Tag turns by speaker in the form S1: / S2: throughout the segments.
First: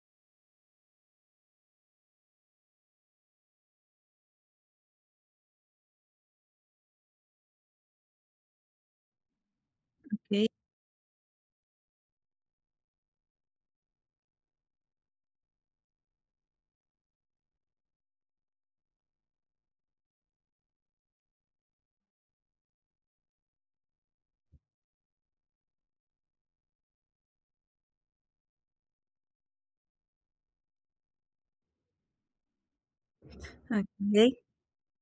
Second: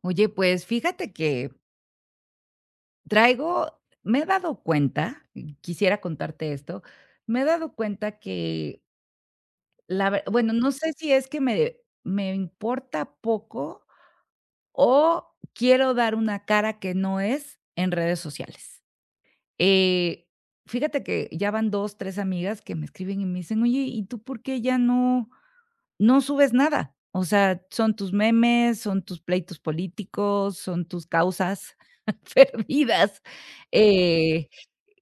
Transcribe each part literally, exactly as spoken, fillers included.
S1: Oye, pues fíjate que traigo, me he dado cuenta, y quisiera contarte esto. Me he dado cuenta que la ver,
S2: Okay,
S1: bueno, no sé si es que me me importa poco o quiero dar una cara que no es en redes sociales. Eh, Fíjate que ya van dos, tres amigas que me escriben y me dicen: "Oye, ¿y tú por qué ya no no subes nada? O sea, son tus memes, son tus pleitos políticos, son tus causas perdidas".
S2: okay,
S1: Eh,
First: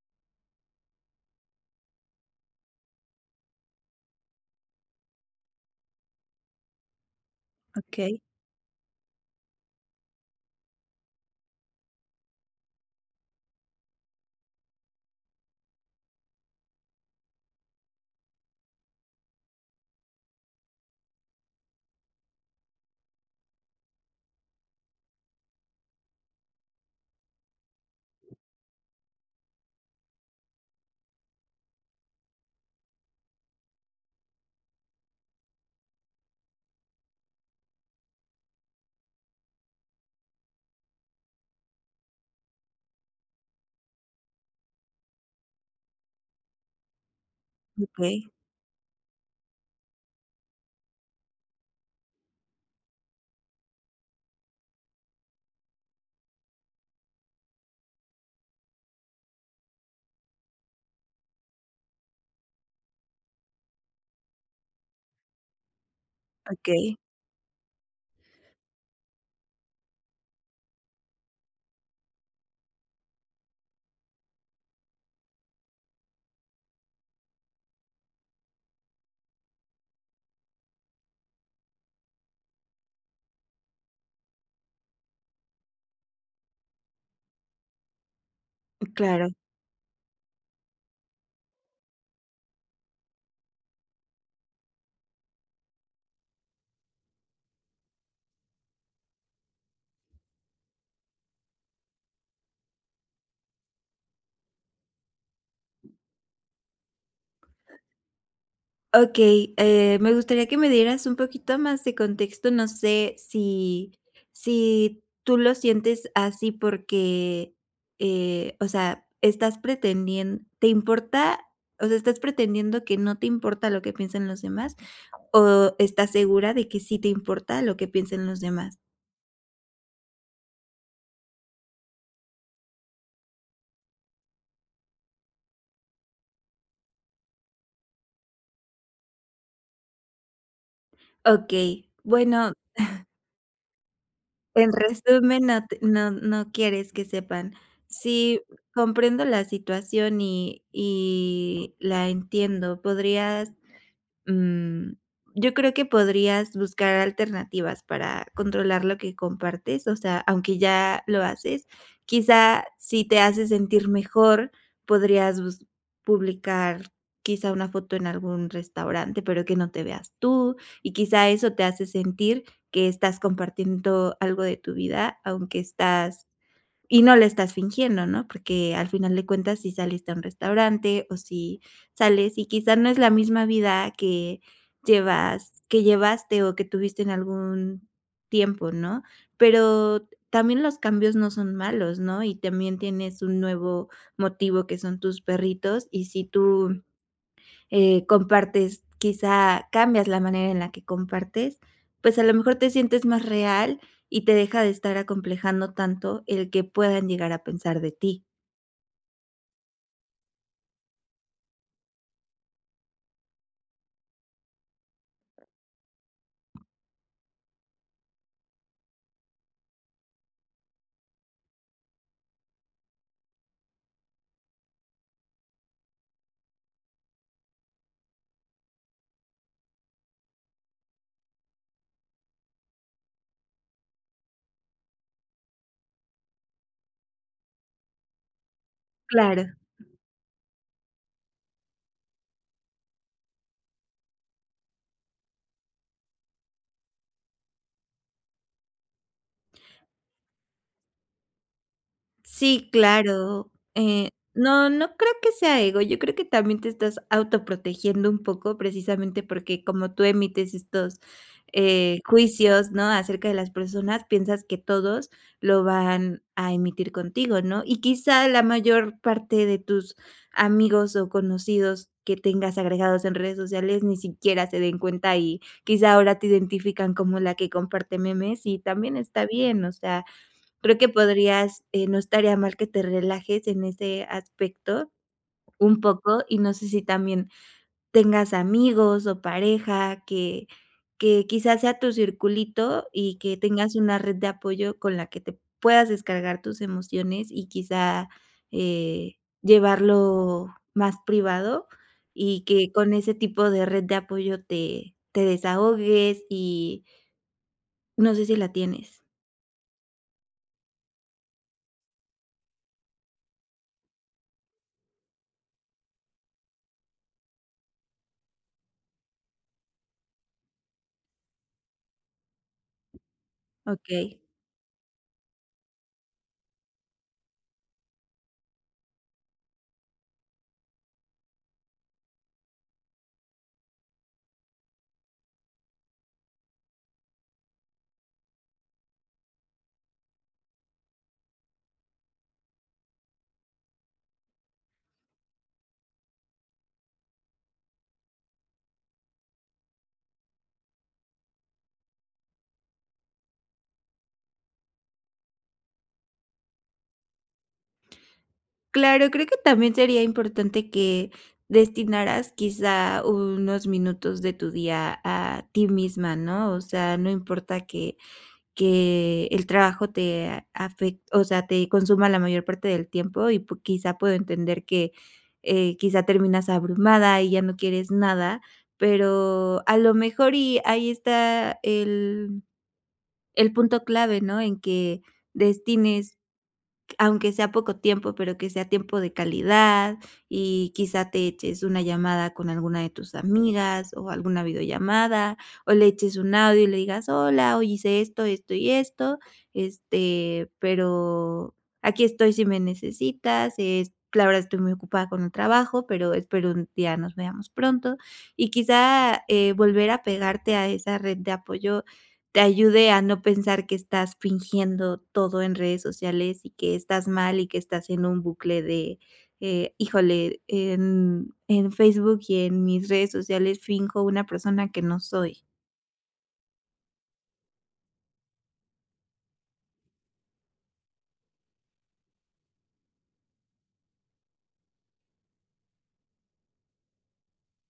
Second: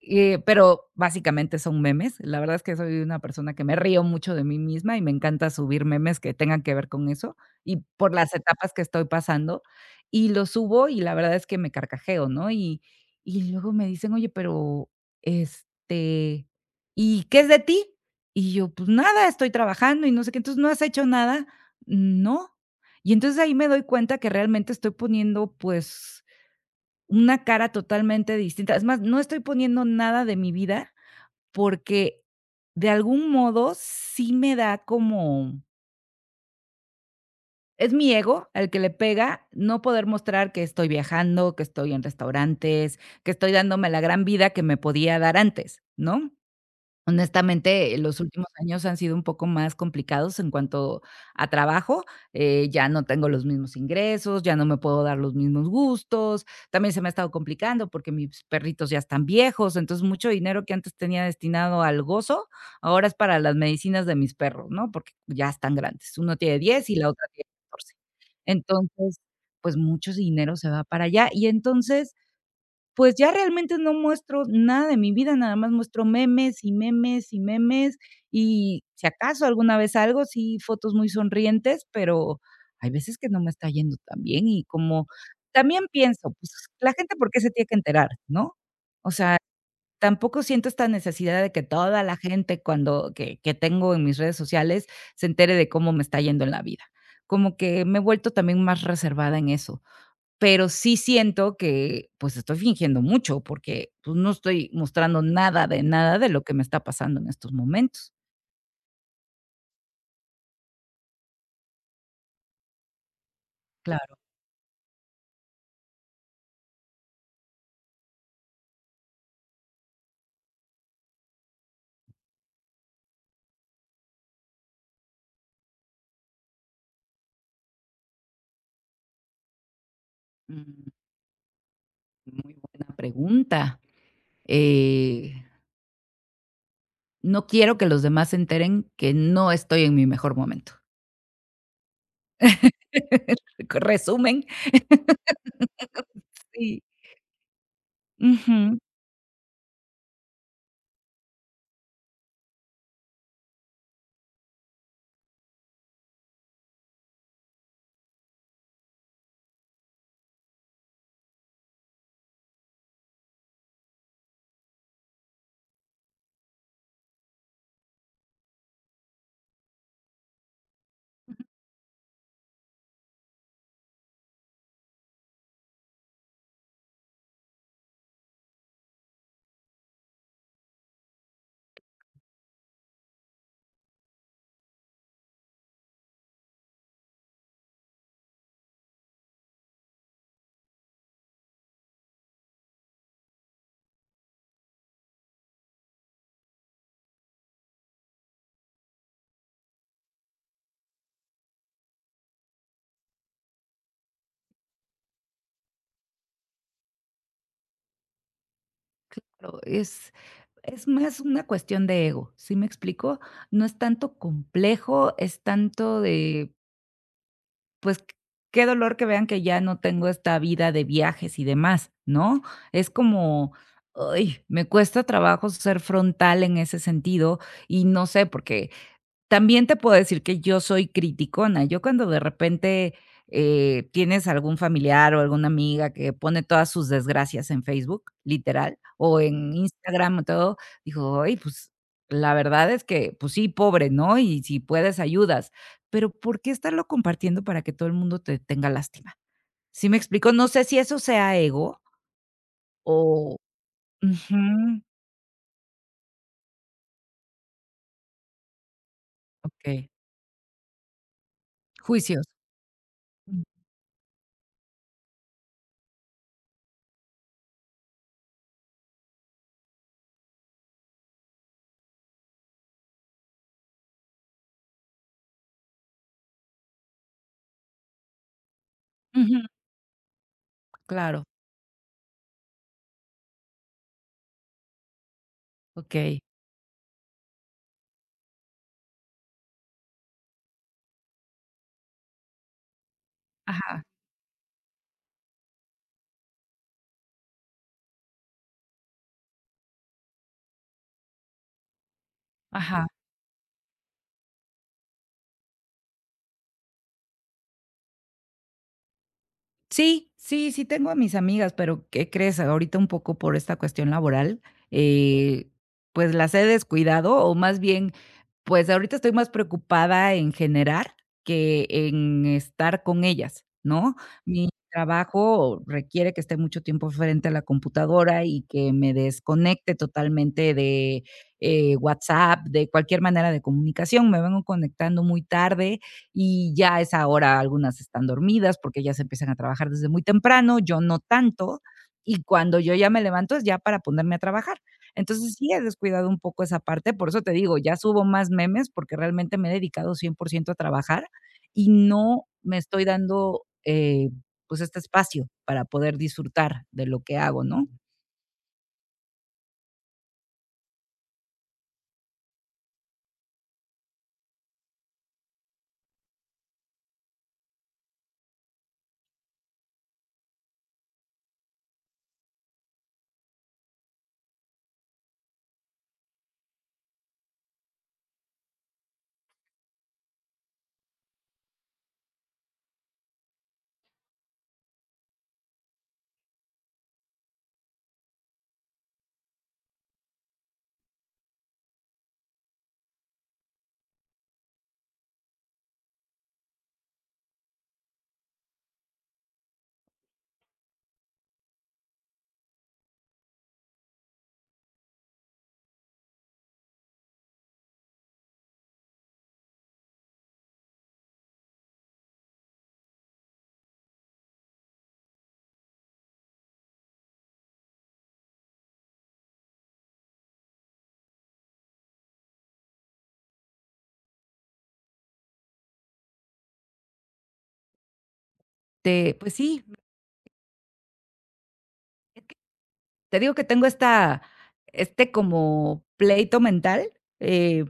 S1: eh, pero básicamente son memes. La verdad es que soy una persona que me río mucho de mí misma y me encanta subir memes que tengan que ver con eso y por
S2: okay,
S1: las etapas que estoy pasando. Y los subo y la verdad es que me carcajeo, ¿no? Y, y luego me dicen: "Oye, pero este, ¿y qué es de ti?" Y yo, pues, nada, estoy trabajando y no sé qué, entonces, ¿no has hecho nada? No. Y entonces ahí me doy cuenta que realmente estoy poniendo, pues, una cara totalmente distinta. Es más, no estoy poniendo nada de mi vida porque de algún modo sí me da como... es mi ego al que le pega no poder mostrar que estoy viajando, que estoy en restaurantes, que estoy dándome la gran vida que me podía dar antes, ¿no? Honestamente, eh, los
S2: okay,
S1: últimos años han sido un poco más complicados en cuanto a trabajo. Eh, ya no tengo los mismos ingresos, ya no me puedo dar los mismos gustos, también se me ha estado complicando porque mis perritos ya están viejos, entonces mucho dinero que antes tenía destinado al gozo, ahora es para las medicinas de mis perros, ¿no? Porque ya están grandes, uno tiene diez y
S2: okey,
S1: la otra tiene catorce. Entonces, pues, mucho dinero se va para allá y entonces pues ya realmente no muestro nada de mi vida, nada más muestro memes y memes y memes, y si acaso alguna vez algo, sí, fotos muy sonrientes, pero hay veces que no me está yendo tan bien y, como también pienso, pues la gente por qué se tiene que enterar, ¿no?
S2: claro.
S1: Tampoco siento esta necesidad de que toda la gente cuando que que tengo en mis redes sociales se entere de cómo me está yendo en la vida. Como que me he vuelto también más reservada en eso. Pero sí siento que, pues, estoy fingiendo mucho, porque, pues, no estoy mostrando nada de nada de lo que me está pasando en estos momentos.
S2: Okey, eh, me gustaría que me dieras un poquito más de contexto. No sé si
S1: Claro.
S2: si tú lo sientes así porque, eh, o sea, estás pretendiendo, ¿te importa? O sea, ¿estás pretendiendo que no te importa lo que piensen los demás, o estás segura de que sí te importa lo que piensen los demás?
S1: Mm, Muy buena pregunta. Eh, no quiero que los demás se enteren que no estoy en mi mejor momento.
S2: Okey, bueno,
S1: Resumen,
S2: En resumen, no te no no
S1: sí.
S2: quieres que sepan. Sí,
S1: Ujú.
S2: comprendo la situación y y la entiendo. ¿Podrías Mm, yo creo que podrías buscar alternativas para controlar lo que compartes, o sea, aunque ya lo haces. Quizá si te hace sentir mejor, podrías bus- publicar quizá una foto en algún restaurante, pero que no te veas tú, y quizá eso te hace sentir que estás compartiendo algo de tu vida, aunque estás y no le estás fingiendo, ¿no? Porque al final de cuentas, si saliste a un restaurante o si sales y quizá no es la misma vida que llevas que llevaste o que tuviste en algún tiempo, ¿no? Pero también los cambios no son malos, ¿no? Y también tienes un nuevo motivo que son tus perritos, y si tú eh, compartes, quizá cambias la manera en la que compartes, pues a lo mejor te sientes más real y te deja de estar acomplejando tanto el que puedan llegar a pensar de ti.
S1: Pero es es más una cuestión de ego, ¿sí me explico? No es tanto complejo, es tanto de... pues, qué dolor que vean que ya no tengo esta vida de viajes y demás, ¿no? Es como, ay, me cuesta trabajo ser frontal en ese sentido y no sé, porque también te puedo decir que yo soy criticona. Yo, cuando de repente eh, tienes algún familiar o alguna amiga que pone todas sus desgracias en Facebook, literal, o
S2: Claro.
S1: en Instagram o todo, digo: "Ay, pues, la verdad es que, pues sí, pobre, ¿no? Y si puedes, ayudas. Pero, ¿por qué estarlo compartiendo para que todo el mundo te tenga lástima?" ¿Sí me explico? No sé si eso sea ego
S2: Sí,
S1: o...
S2: claro. Eh,
S1: Ujú,
S2: no, no creo que sea ego. Yo creo que también te estás autoprotegiendo un poco, precisamente porque
S1: okey.
S2: como tú emites estos, eh,
S1: Juicios.
S2: juicios, ¿no?, acerca de
S1: Mm,
S2: las personas, piensas que todos lo van a emitir contigo, ¿no? Y quizá la mayor parte de tus amigos o conocidos que tengas agregados en redes sociales ni siquiera se den cuenta, y quizá ahora te identifican como la que comparte memes, y también está
S1: ujú,
S2: bien. O sea, creo que
S1: claro,
S2: podrías, eh, no estaría mal que te relajes en ese aspecto un
S1: okey.
S2: poco. Y no sé si también tengas amigos o pareja que que quizás sea tu circulito, y que tengas
S1: Ajá,
S2: una red de apoyo con la que te puedas descargar tus emociones y quizá, eh, llevarlo más privado, y que
S1: ajá.
S2: con ese tipo de red de apoyo te te desahogues, y no sé si la tienes.
S1: Sí, sí, sí tengo a mis amigas, pero ¿qué crees? Ahorita un poco por esta cuestión laboral, eh, pues las he descuidado, o más bien, pues ahorita estoy más preocupada en generar que en estar con ellas, ¿no?
S2: Okey.
S1: Mi trabajo requiere que esté mucho tiempo frente a la computadora y que me desconecte totalmente de eh, WhatsApp, de cualquier manera de comunicación. Me vengo conectando muy tarde y ya es ahora algunas están dormidas porque ellas empiezan a trabajar desde muy temprano, yo no tanto, y cuando yo ya me levanto es ya para ponerme a trabajar. Entonces sí he descuidado un poco esa parte, por eso te digo, ya subo más memes porque realmente me he dedicado cien por ciento a trabajar y no me estoy dando, eh, pues, este espacio para poder disfrutar de lo que hago, ¿no?
S2: Claro, creo que también sería importante que destinaras quizá unos minutos de tu día a ti misma, ¿no? O sea, no importa que que el trabajo te afecte, o sea, te consuma la mayor parte del tiempo, y pu quizá puedo entender que, eh, quizá terminas abrumada y ya no quieres nada, pero a lo mejor, y ahí está el el punto clave, ¿no? En que destines aunque sea poco tiempo, pero que sea tiempo de calidad, y quizá te eches una llamada con alguna de tus amigas o alguna videollamada, o le eches un audio y le digas: "Hola, hoy hice esto, esto y esto, este, pero aquí estoy si me necesitas. Es la verdad, estoy muy ocupada con el trabajo, pero espero un día nos veamos pronto". Y quizá, eh, volver a pegarte a esa red de apoyo te ayude a no pensar que estás fingiendo todo en redes sociales, y que estás mal, y que estás en un bucle de, eh, híjole, en, en Facebook y en mis redes sociales finjo una persona que no soy.
S1: Te- pues sí, te digo que tengo esta este como pleito mental, eh,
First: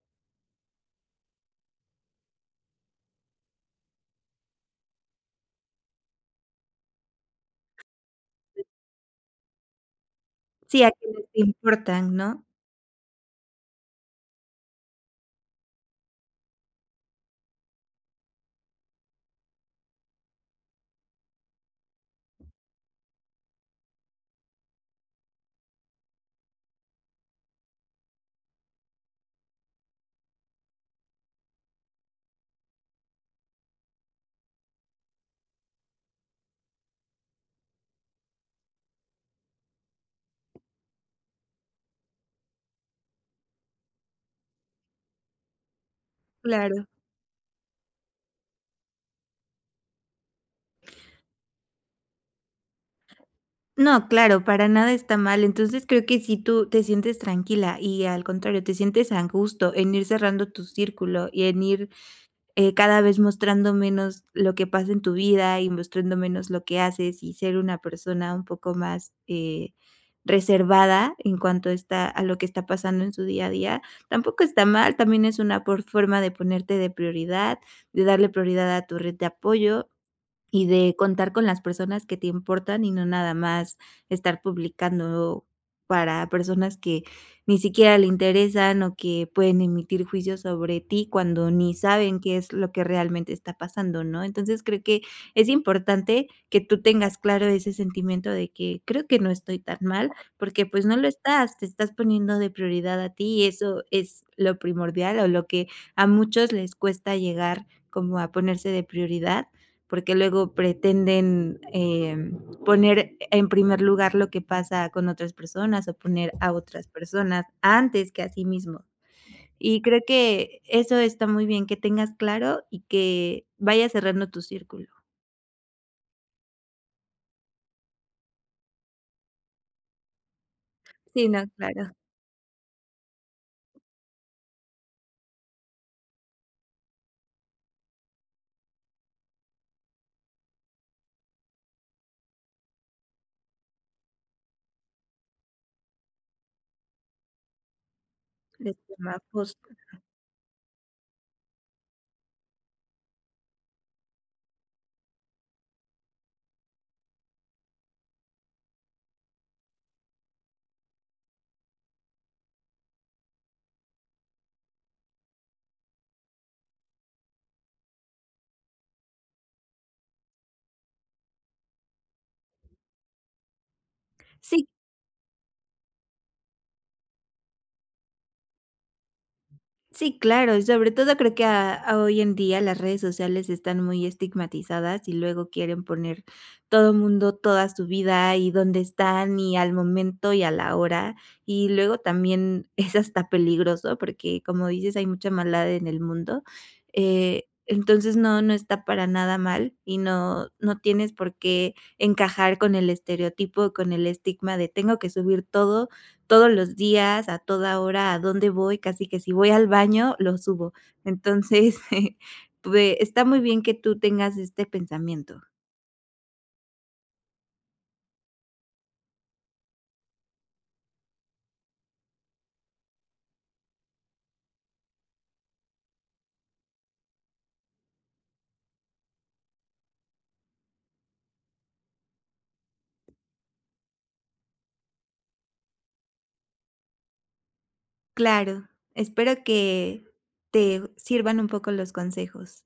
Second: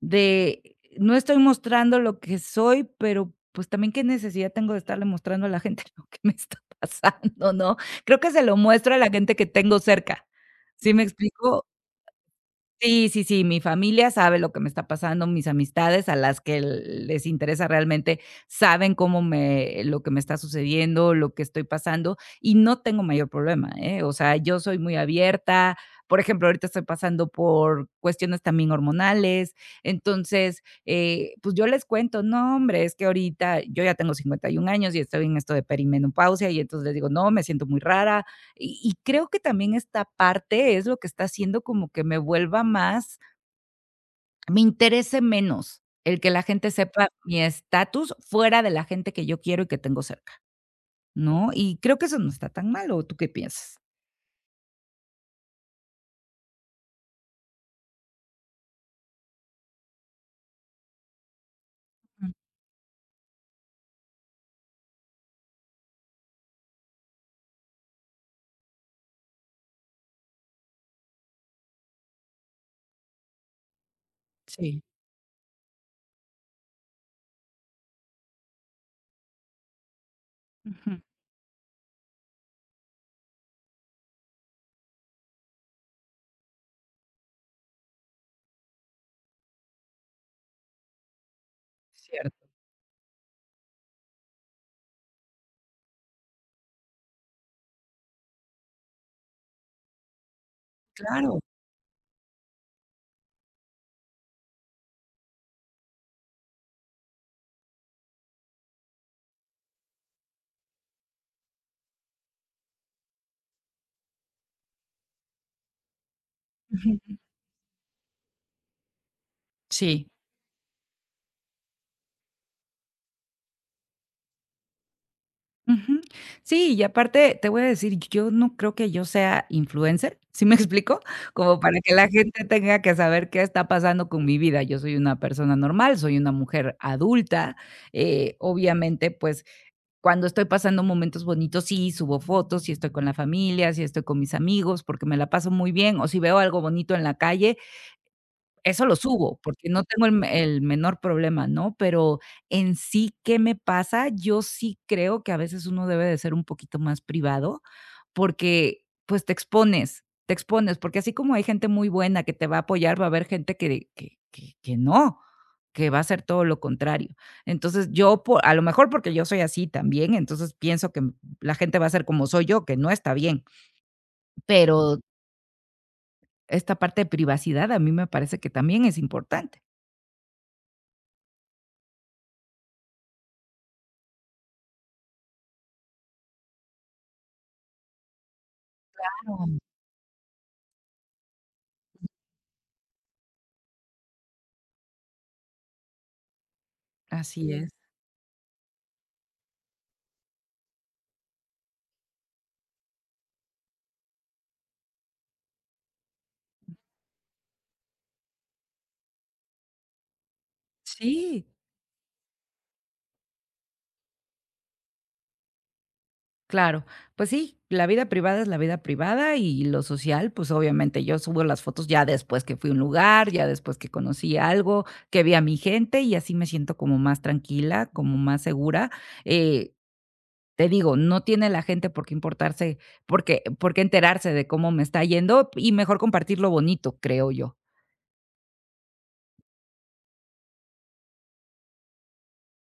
S1: de no estoy mostrando lo que soy, pero, pues, también qué necesidad tengo de estarle mostrando a la gente lo que me está pasando, ¿no? Creo que se lo muestro a la gente que tengo cerca,
S2: Sí, a
S1: ¿sí me
S2: quienes te
S1: explico?
S2: importan, ¿no?
S1: Sí, sí, sí, mi familia sabe lo que me está pasando, mis amistades a las que les interesa realmente saben cómo me... lo que me está sucediendo, lo que estoy pasando, y no tengo mayor problema, ¿eh? O sea, yo soy muy abierta. Por ejemplo, ahorita estoy pasando por cuestiones también hormonales, entonces, eh, pues, yo les cuento: "No, hombre, es que ahorita, yo ya tengo cincuenta y un años y estoy en esto de perimenopausia". Y entonces les digo: "No, me siento muy rara". Y, y creo que también esta parte es lo que está haciendo como que me vuelva más... me interese menos el que la gente
S2: Claro.
S1: sepa mi estatus fuera de la gente que yo quiero y que tengo cerca, ¿no? Y creo que eso no está tan mal, ¿o tú qué piensas?
S2: No, claro, para nada está mal. Entonces creo que si tú te sientes tranquila y, al contrario, te sientes a gusto en ir cerrando tu círculo y en ir,
S1: Mm,
S2: eh, cada vez mostrando menos lo que pasa en tu vida y mostrando menos lo que haces, y ser una persona un poco más, eh, reservada en cuanto está a lo que está pasando en su día a día, tampoco está
S1: sí.
S2: mal. También es una por forma de ponerte de prioridad, de darle prioridad a tu red de apoyo y de
S1: Ujú.
S2: contar con las personas que te importan, y no nada más estar publicando para personas que ni siquiera le interesan o que pueden emitir juicios sobre ti cuando ni saben qué
S1: Cierto.
S2: es lo que realmente está pasando, ¿no? Entonces creo que es importante que tú tengas claro ese sentimiento de que creo que no estoy tan mal, porque pues no lo
S1: Claro.
S2: estás. Te estás poniendo de prioridad a ti, y eso es lo primordial, o lo que a muchos les cuesta llegar, como a ponerse de prioridad, porque luego pretenden em, poner en primer lugar lo que pasa con otras personas, o poner a otras
S1: Ujú.
S2: personas antes que a sí mismos. Y creo
S1: Sí.
S2: que eso está muy bien, que tengas claro y que vayas cerrando tu círculo.
S1: Ujú. Sí, y aparte te voy a decir, yo no creo que yo sea influencer, ¿sí me explico?
S2: Sí, no,
S1: Como para
S2: claro,
S1: que la gente tenga que saber qué está pasando con mi vida. Yo soy una persona normal, soy una mujer adulta, eh, obviamente, pues, cuando estoy pasando momentos bonitos, sí, subo fotos, si estoy con la familia, si estoy con mis amigos, porque me la paso muy bien, o si veo algo bonito en la calle,
S2: de
S1: eso lo
S2: forma
S1: subo, porque
S2: justa.
S1: no tengo el me- el menor problema, ¿no? Pero en sí, ¿qué me pasa? Yo sí creo que a veces uno debe de ser un poquito más privado, porque, pues, te expones, te expones, porque así como hay gente muy buena que te va a apoyar, va a haber gente que que que que no, que va a ser todo lo contrario. Entonces, yo, po a lo mejor porque yo soy así también, entonces pienso que la gente va a ser como soy yo, que no está bien,
S2: Sí,
S1: pero esta parte de privacidad a mí me parece que también es importante.
S2: Sí, claro, y sobre todo creo que a a hoy en día las redes sociales están muy estigmatizadas, y luego quieren poner todo mundo, toda su vida, y dónde están, y al momento y a la hora. Y luego también es hasta peligroso porque, como dices, hay mucha maldad en el mundo.
S1: Así,
S2: Eh,
S1: sí, es.
S2: entonces no, no está para nada mal, y no, no tienes por qué encajar con el estereotipo, con el estigma de tengo que subir todo todos los días, a toda hora, a dónde voy, casi que si voy al baño, lo subo.
S1: Sí,
S2: Entonces, pue está muy bien que tú tengas este pensamiento.
S1: claro. Pues sí, la vida privada es la vida privada y lo social, pues obviamente yo subo las fotos ya después que fui a un lugar, ya después que conocí algo, que vi a mi gente y así me siento como más tranquila, como más segura. Eh, Te digo, no tiene la gente por qué importarse, por qué por qué enterarse de cómo me está yendo, y mejor compartir lo bonito, creo yo.
S2: Claro, espero que te sirvan un poco los consejos.